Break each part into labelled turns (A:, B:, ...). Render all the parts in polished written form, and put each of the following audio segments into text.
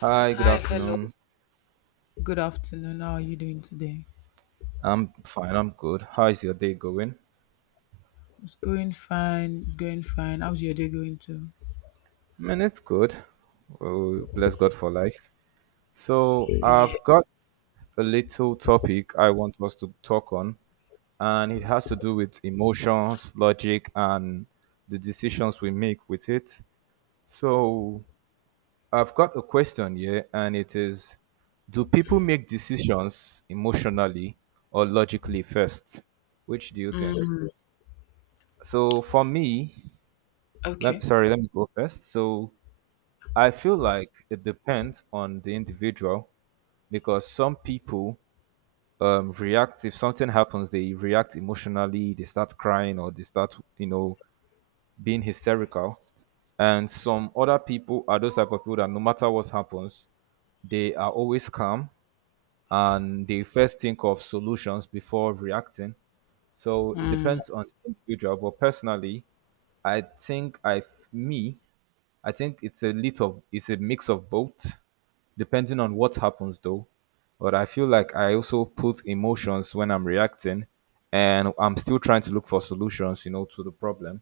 A: Hi, good
B: Hi, hello.
A: afternoon.
B: Good afternoon. How are you doing today?
A: I'm fine, I'm good. How is your day going?
B: It's going fine. It's going fine. How's your day going too?
A: Man, it's good. Oh, bless God for life. So,
B: Yeah.
A: I've got a little topic I want us to talk on, and it has to do with emotions, logic, and the decisions we make with it. So, I've got a question here, and it is, do people make decisions emotionally or logically first? Which do you think?
B: Mm,
A: So, for me,
B: okay.
A: let me go first. So I feel like it depends on the individual because some people react. If something happens, they react emotionally, they start crying or they start being hysterical. And some other people are those type of people that no matter what happens, they are always calm and they first think of solutions before reacting. So it
B: Mm,
A: depends on the individual, but personally, I think I me I think it's a little, it's a mix of both, depending on what happens though. But I feel like I also put emotions when I'm reacting, and I'm still trying to look for solutions, you know, to the problem.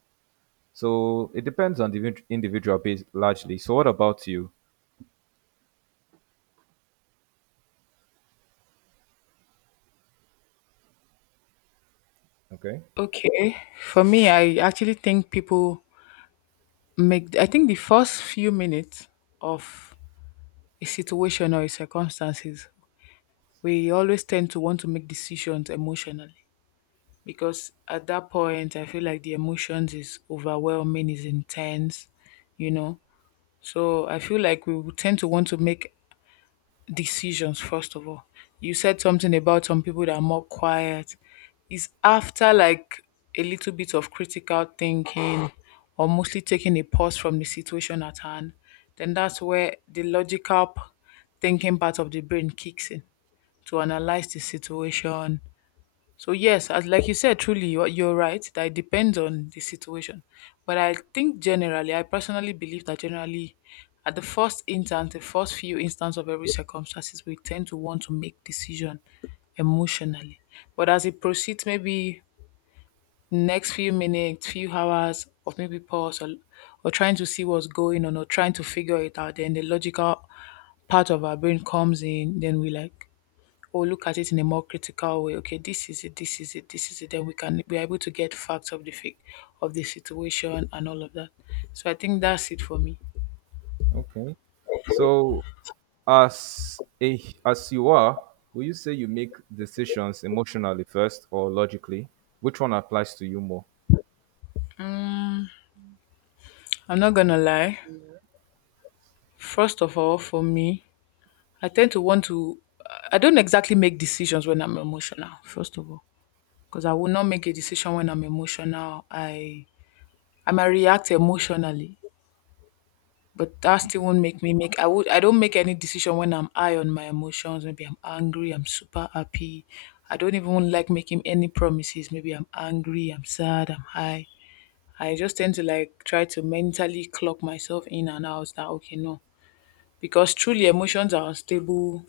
A: So it depends on the individual base largely. So what about you? Okay,
B: okay. For me, I actually think people make, I think the first few minutes of a situation or a circumstances, we always tend to want to make decisions emotionally because at that point, I feel like the emotions is overwhelming, is intense, you know. So I feel like we would tend to want to make decisions first of all. You said something about some people that are more quiet. It's after like a little bit of critical thinking or mostly taking a pause from the situation at hand, then that's where the logical thinking part of the brain kicks in to analyze the situation. So yes, as like you said, truly you're right that it depends on the situation. But I think generally, I personally believe that generally, at the first instance, the first few instance of every circumstances, we tend to want to make decision emotionally. But as it proceeds, maybe next few minutes, few hours, or maybe pause, or trying to see what's going on, or trying to figure it out, then the logical part of our brain comes in. Then we like or look at it in a more critical way. Okay, this is it, this is it, this is it. Then we can be able to get facts of the fake of the situation and all of that. So I think that's it for me.
A: okay. So as you are, will you say you make decisions emotionally first or logically? Which one applies to you more?
B: I'm not gonna lie. First of all, for me, I tend to want to. I don't exactly make decisions when I'm emotional. First of all, because I will not make a decision when I'm emotional. I might react emotionally. But that still won't make me make I would I don't make any decision when I'm high on my emotions. Maybe I'm angry, I'm super happy. I don't even like making any promises. Maybe I'm angry, I'm sad, I'm high. I just tend to like try to mentally clock myself in and out that okay, no. Because truly emotions are unstable.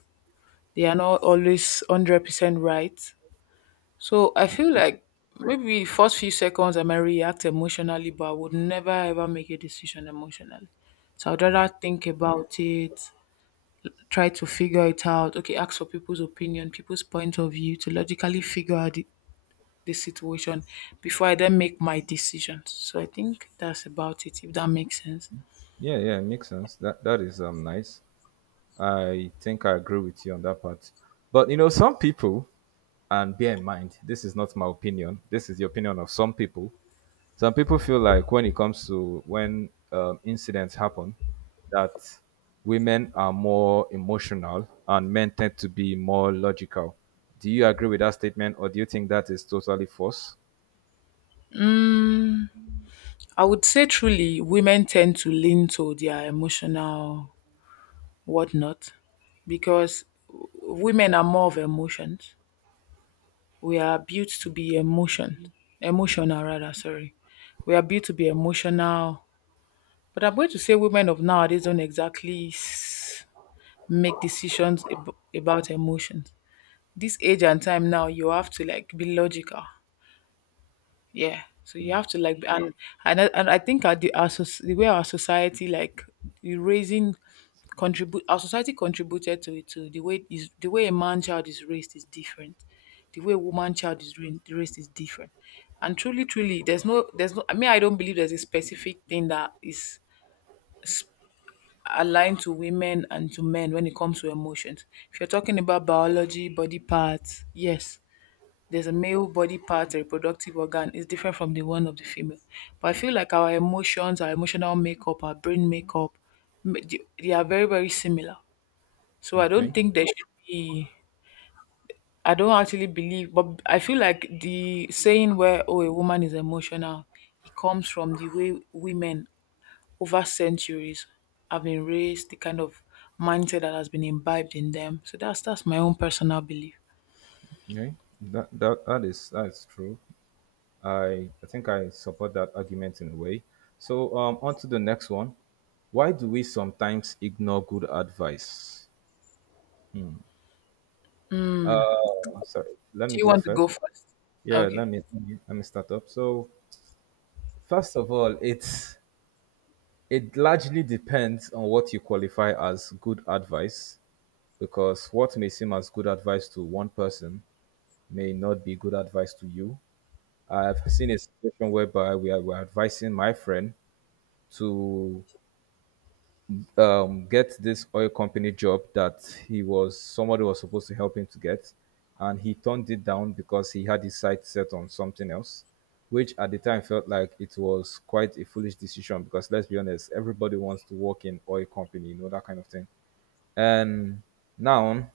B: They are not always 100% right. So I feel like maybe first few seconds I might react emotionally, but I would never ever make a decision emotionally. So I'd rather think about it, try to figure it out. Okay, ask for people's opinion, people's point of view to logically figure out the situation before I then make my decisions. So I think that's about it, if that makes sense.
A: Yeah, yeah, it makes sense. That is nice. I think I agree with you on that part. But you know, some people, and bear in mind, this is not my opinion. This is the opinion of some people. Some people feel like when it comes to when incidents happen, that women are more emotional and men tend to be more logical. Do you agree with that statement, or do you think that is totally false?
B: I would say truly, women tend to lean to their emotional whatnot because women are more of emotions. We are built to be emotion, emotional rather. Sorry, we are built to be emotional. But I'm going to say women of nowadays don't exactly make decisions about emotions. This age and time now, you have to like be logical. Yeah. So you have to like, and I think our, the, our soc- the way our society like the raising contribute our society contributed to it too. The way a man child is raised is different. The way a woman child is raised is different. And truly, truly, there's no, there's no. I mean, I don't believe there's a specific thing that is aligned to women and to men when it comes to emotions. If you're talking about biology, body parts, yes, there's a male body part, a reproductive organ is different from the one of the female. But I feel like our emotions, our emotional makeup, our brain makeup, they are very, very similar. So I don't
A: Okay.
B: think there should be. I don't actually believe, but I feel like the saying where oh a woman is emotional, it comes from the way women over centuries have been raised, the kind of mindset that has been imbibed in them. So that's my own personal belief.
A: Okay. That is true. I think I support that argument in a way. So, on to the next one. Why do we sometimes ignore good advice? Hmm. Sorry, let
B: Do
A: me
B: you
A: go
B: want to
A: first.
B: go first?
A: Yeah, let
B: Okay.
A: me let me let me start up. So, first of all, it largely depends on what you qualify as good advice, because what may seem as good advice to one person may not be good advice to you. I've seen a situation whereby we were advising my friend to get this oil company job that he was somebody was supposed to help him to get, and he turned it down because he had his sight set on something else, which at the time felt like it was quite a foolish decision, because let's be honest, everybody wants to work in oil company, you know, that kind of thing. And now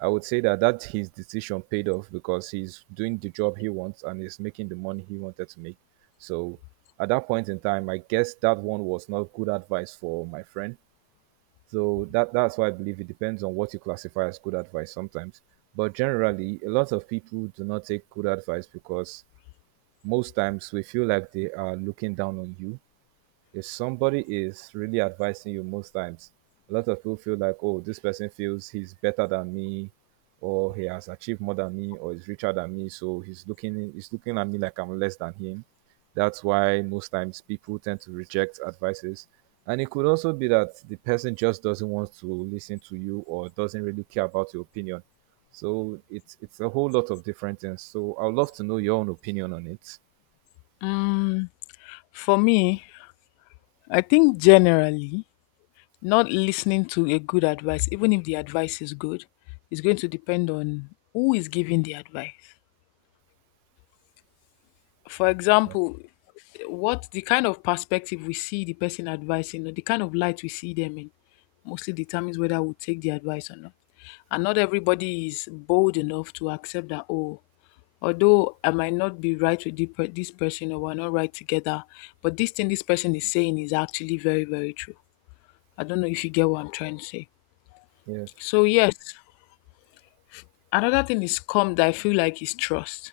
A: I would say that his decision paid off, because he's doing the job he wants and he's making the money he wanted to make. So at that point in time, I guess that one was not good advice for my friend, so that's why I believe it depends on what you classify as good advice sometimes. But generally, a lot of people do not take good advice because most times we feel like they are looking down on you. If somebody is really advising you, most times a lot of people feel like, oh, this person feels he's better than me, or he has achieved more than me, or is richer than me, so he's looking at me like I'm less than him. That's why most times people tend to reject advices. And it could also be that the person just doesn't want to listen to you, or doesn't really care about your opinion. So it's a whole lot of different things, so I'd love to know your own opinion on it.
B: For me, I think generally not listening to a good advice, even if the advice is good, is going to depend on who is giving the advice. For example, what the kind of perspective we see the person advising or the kind of light we see them in mostly determines whether we'll take the advice or not. And not everybody is bold enough to accept that, oh, although I might not be right with this person or we're not right together, but this thing this person is saying is actually very, very true. I don't know if you get what I'm trying to say.
A: Yes.
B: So, yes, another thing is calm that I feel like is trust.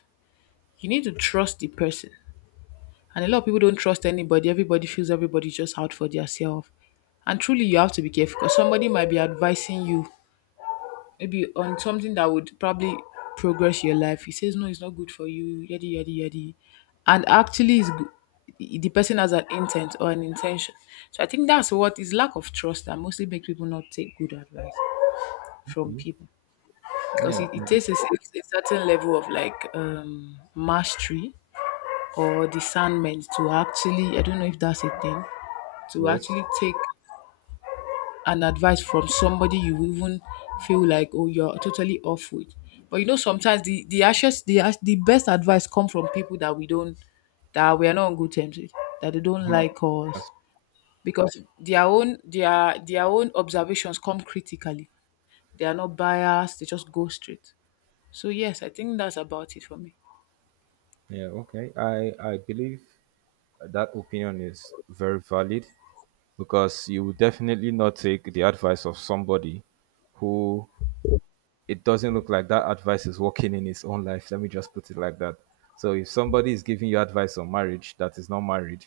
B: You need to trust the person. And a lot of people don't trust anybody. Everybody feels everybody's just out for themselves. And truly, you have to be careful because somebody might be advising you maybe on something that would probably progress your life. He says, no, it's not good for you, yadi, yadi, yadi. And actually, it's good. The person has an intent or an intention. So I think that's what is lack of trust that mostly makes people not take good advice from
A: Mhm.
B: people because
A: Yeah,
B: it takes a certain level of like mastery or discernment to actually, I don't know if that's a thing, to
A: yes.
B: actually take an advice from somebody you even feel like oh you're totally off with. But you know sometimes the ashes the ash- the best advice come from people that we don't that we are not on good terms with, that they don't
A: Mhm.
B: like us,
A: That's-
B: because their own observations come critically. They are not biased, they just go straight. So yes, I think that's about it for me.
A: Yeah, okay. I believe that opinion is very valid, because you will definitely not take the advice of somebody who it doesn't look like that advice is working in his own life. Let me just put it like that. So if somebody is giving you advice on marriage that is not married,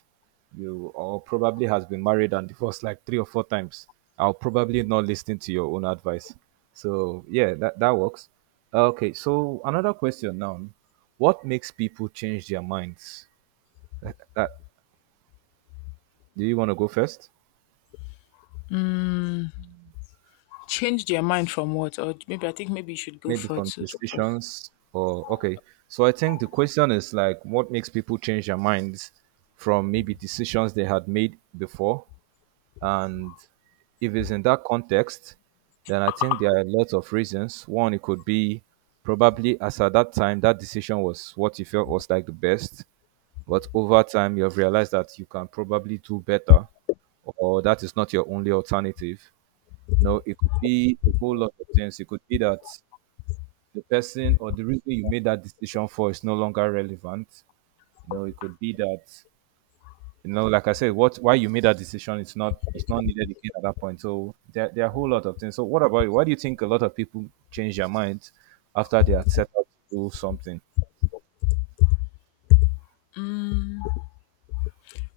A: you, or probably has been married and divorced like three or four times, I'll probably not listen to your own advice. So yeah, that works. Okay, so another question now. What makes people change their minds? That, do you want to go first?
B: Change their mind from what? Or maybe I think maybe you should go
A: Maybe
B: for
A: from
B: to first.
A: decisions, or okay. So I think the question is like, what makes people change their minds from maybe decisions they had made before? And if it's in that context, then I think there are lots of reasons. One, it could be probably as at that time that decision was what you felt was like the best, but over time you have realized that you can probably do better, or that is not your only alternative. You know, it could be a whole lot of things. It could be that the person or the reason you made that decision for is no longer relevant. You know, it could be that, like I said, what why you made that decision, it's not needed again at that point. So there are a whole lot of things. So what about you? Why do you think a lot of people change their mind after they are set out to do something?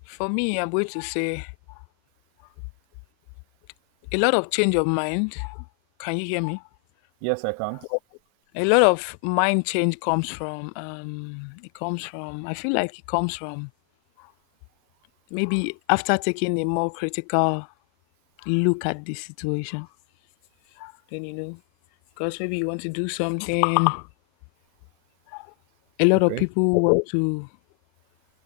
B: For me, I'm going to say a lot of change of mind. Can you hear me?
A: Yes, I can.
B: A lot of mind change comes from I feel like it comes from maybe after taking a more critical look at the situation. Then you know, because maybe you want to do something. A lot of
A: Okay.
B: people want to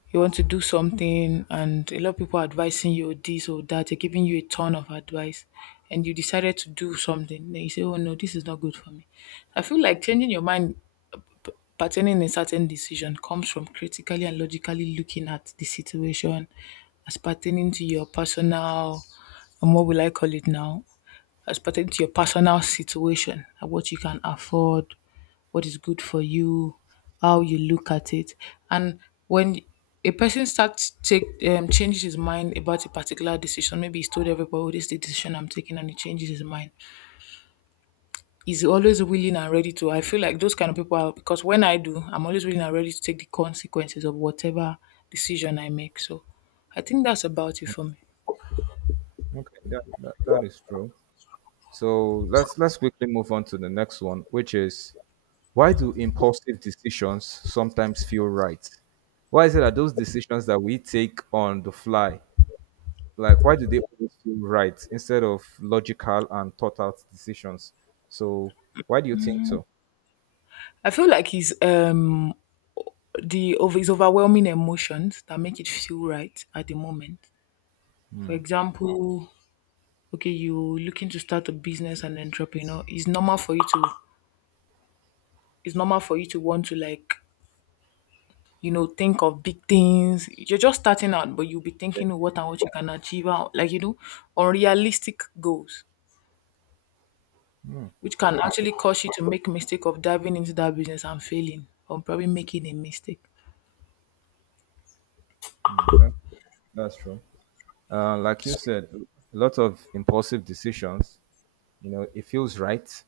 B: You want to do something, and a lot of people are advising you this or that, they're giving you a ton of advice, and you decided to do something, then you say oh no, this is not good for me. I feel like changing your mind pertaining a certain decision comes from critically and logically looking at the situation as pertaining to your personal, and what will I call it now? As pertaining to your personal situation and what you can afford, what is good for you, how you look at it. And when a person starts take changes his mind about a particular decision, maybe he's told everybody, oh, this is the decision I'm taking, and he changes his mind, is always willing and ready to. I feel like those kind of people are because when I do, I'm always willing and ready to take the consequences of whatever decision I make. So I think that's about it for me.
A: Okay. That is true. So let's quickly move on to the next one, which is, why do impulsive decisions sometimes feel right? Why is it that those decisions that we take on the fly, like why do they always feel right instead of logical and thought out decisions? So why do you think so?
B: I feel like his the of his overwhelming emotions that make it feel right at the moment. For example, okay, you looking to start a business and entrepreneur, it's normal for you to it's normal for you to want to like think of big things. You're just starting out, but you'll be
A: Yeah,
B: thinking of what and what you can achieve out, like, unrealistic goals, which can actually cause you to make mistake of diving into that business and failing or probably making a mistake.
A: mm, that- that's true. Like you said, a lot of impulsive decisions, it feels right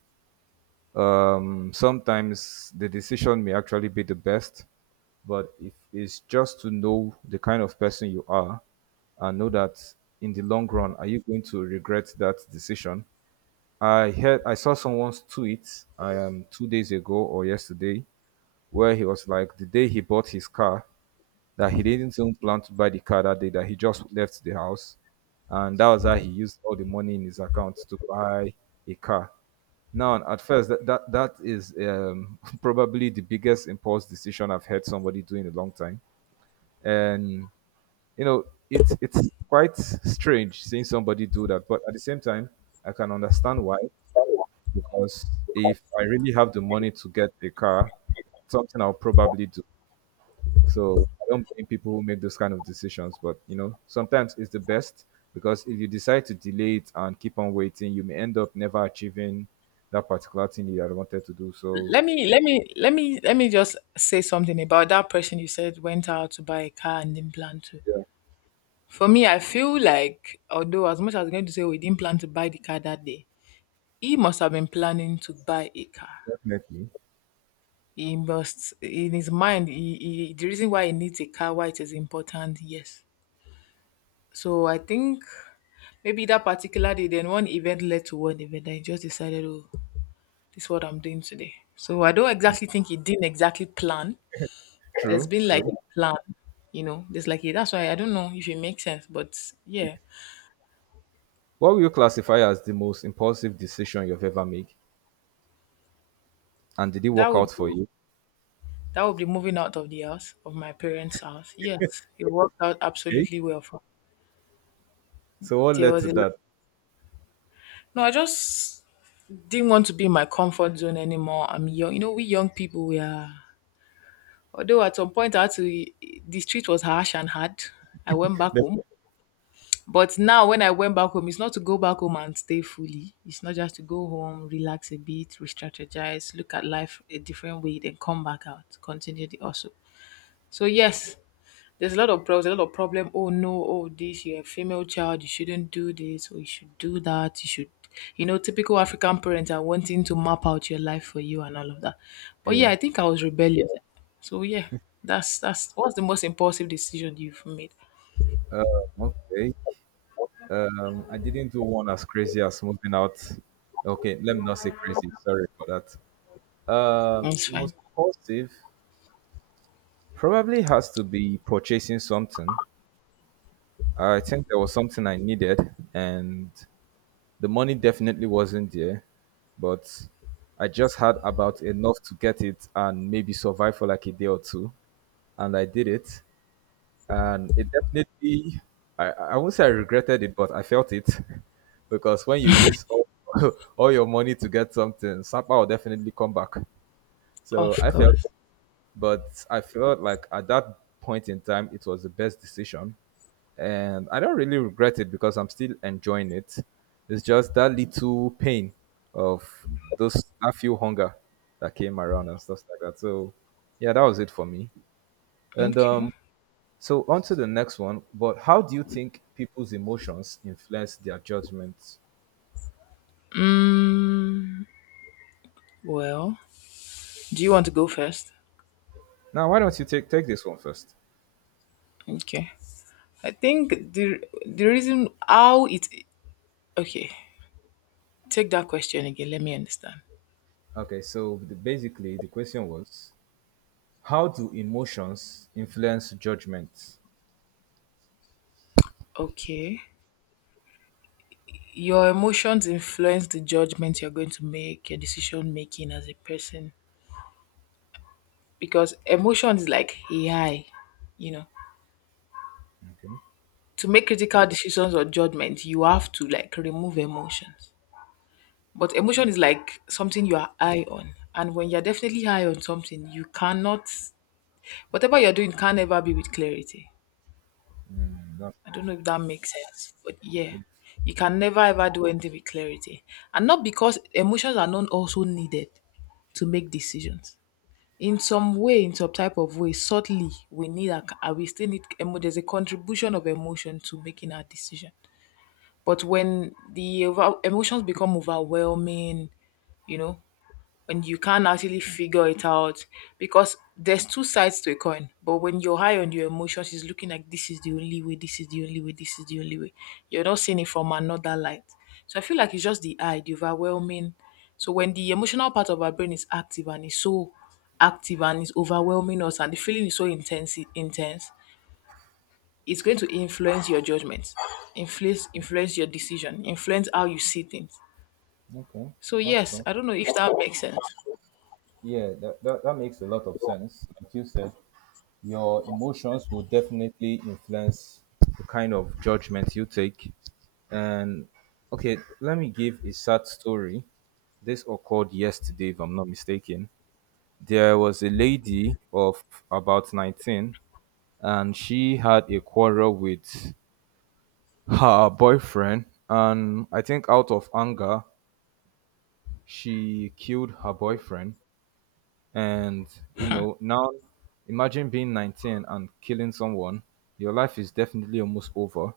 A: Um, Sometimes the decision may actually be the best, but if it's just to know the kind of person you are, and know that in the long run, are you going to regret that decision? I saw someone's tweet I am 2 days ago or yesterday, where he was like, the day he bought his car, that he didn't even plan to buy the car that day, that he just left the house, and that was how he used all the money in his account to buy a car. Now at first, that is probably the biggest impulse decision I've heard somebody do in a long time. And you know it's quite strange seeing somebody do that, but at the same time I can understand why, because if I really have the money to get a car, something I'll probably do. So I don't blame people who make those kind of decisions, but sometimes it's the best, because if you decide to delay it and keep on waiting, you may end up never achieving that particular thing you had wanted to do. So
B: Let me just say something about that person you said went out to buy a car and didn't plan to.
A: yeah,
B: For me, I feel like although as much as I'm going to say we didn't plan to buy the car that day, he must have been planning to buy a car.
A: definitely.
B: He must, in his mind, the reason why he needs a car, why it is important, yes. So I think maybe that particular day, then one event led to one event. I just decided, oh, this is what I'm doing today. So I don't exactly think he didn't exactly plan. There's
A: True,
B: been like
A: true.
B: a plan, you know. There's like a, that's why I don't know if it makes sense, but
A: Yeah.
B: yeah,
A: What will you classify as the most impulsive decision you've ever made? And did it work
B: that would
A: out
B: be,
A: for you?
B: that would be moving out of the house of my parents' house. Yes, it worked out
A: Okay.
B: absolutely well for.
A: So what
B: There
A: led
B: was
A: to
B: a
A: that?
B: No. I just didn't want to be in my comfort zone anymore. I'm young. You know, we young people, we are. Although at some point I had to, the street was harsh and hard. I went back
A: Def-
B: home. But now when I went back home, it's not to go back home and stay fully. It's not just to go home, relax a bit, re-strategize, look at life a different way, then come back out, continue the hustle. So yes, there's a lot of problems, a lot of problem. Oh no, oh this, you're a female child, you shouldn't do this, or you should do that, you should typical African parents are wanting to map out your life for you and all of that. But
A: Yeah.
B: yeah, I think I was rebellious. So yeah, that's what's the most impulsive decision you've made.
A: Um, okay. I didn't do one as crazy as moving out. Okay, let me not say crazy. Sorry for that.
B: It's fine.
A: Most impulsive probably has to be purchasing something. I think there was something I needed, and the money definitely wasn't there, but I just had about enough to get it and maybe survive for like a day or two, and I did it. And I won't say I regretted it, but I felt it because when you use all, all your money to get something, Sapa will definitely come back. So
B: Of
A: I felt
B: course.
A: it, but I felt like at that point in time, it was the best decision, and I don't really regret it because I'm still enjoying it. It's just that little pain of those that few hunger that came around and stuff like that. So yeah, that was it for me. And
B: Okay.
A: so on to the next one. But how do you think people's emotions influence their judgments?
B: Mm, well, do you want to go first?
A: Now, why don't you take this one first?
B: Okay. I think the reason how it okay, take that question again, let me understand.
A: Okay, so basically the question was, how do emotions influence judgments?
B: Okay. Your emotions influence the judgment you're going to make, your decision making as a person. Because emotion is like AI, you know.
A: Okay,
B: To make critical decisions or judgment, you have to like remove emotions. But emotion is like something you are high on. And when you're definitely high on something, you cannot whatever you're doing can never be with clarity.
A: that's
B: I don't know if that makes sense. But yeah.
A: it.
B: You can never ever do anything with clarity. And not because emotions are not also needed to make decisions in some way, in some type of way, subtly, we need a, c- we still need emo- there's a contribution of emotion to making our decision. But when the emotions become overwhelming, you know, and you can't actually figure it out because there's two sides to a coin. But when you're high on your emotions, it's looking like this is the only way, this is the only way, this is the only way. You're not seeing it from another light. So I feel like it's just the eye, the overwhelming. So when the emotional part of our brain is active and is so active and is overwhelming us and the feeling is so intense intense, it's going to influence your judgment, influence your decision, influence how you see things.
A: Okay,
B: So
A: that's
B: yes,
A: true.
B: I don't know if that makes sense.
A: Yeah, that makes a lot of sense. Like you said, your emotions will definitely influence the kind of judgment you take. And okay, let me give a sad story. This occurred yesterday, if I'm not mistaken. There was a lady of about 19, and she had a quarrel with her boyfriend. And I think out of anger, she killed her boyfriend. And now imagine being 19 and killing someone. Your life is definitely almost over,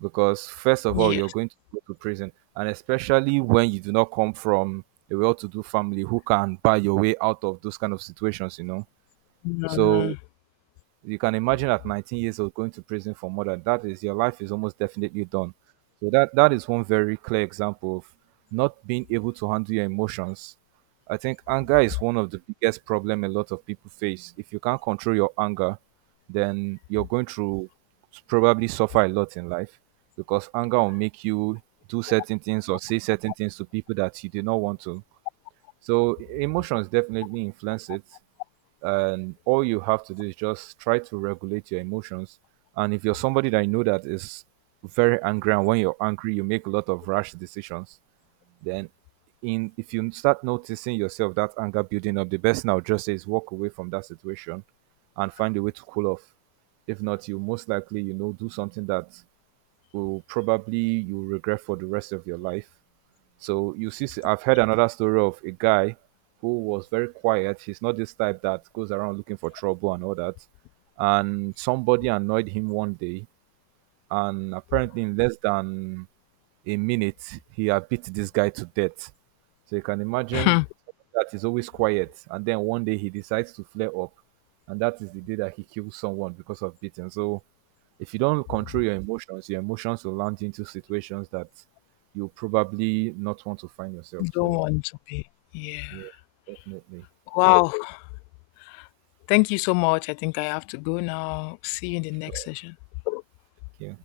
A: because first of all you're
B: Yes.
A: going to go to prison, and especially when you do not come from a well-to-do family who can buy your way out of those kind of situations. So you can imagine, at 19 years old going to prison for murder, that is, your life is almost definitely done. So that is one very clear example of not being able to handle your emotions. I think anger is one of the biggest problem a lot of people face. If you can't control your anger, then you're going to probably suffer a lot in life, because anger will make you do certain things or say certain things to people that you do not want to. So emotions definitely influence it, and all you have to do is just try to regulate your emotions. And if you're somebody that you know that is very angry, and when you're angry you make a lot of rash decisions, then in if you start noticing yourself that anger building up, the best thing I would just say is walk away from that situation and find a way to cool off. If not, you most likely do something that will probably you regret for the rest of your life. So you see, I've heard another story of a guy who was very quiet. He's not this type that goes around looking for trouble and all that. And somebody annoyed him one day, and apparently in less than a minute, he had beat this guy to death. So you can imagine, that is always quiet, and then one day he decides to flare up, and that is the day that he kills someone because of beating. So if you don't control your emotions will land you into situations that you probably not want to find yourself.
B: Don't
A: So
B: want to pay. Yeah.
A: yeah, definitely.
B: Wow. Thank you so much. I think I have to go now. See you in the
A: So,
B: next session.
A: yeah.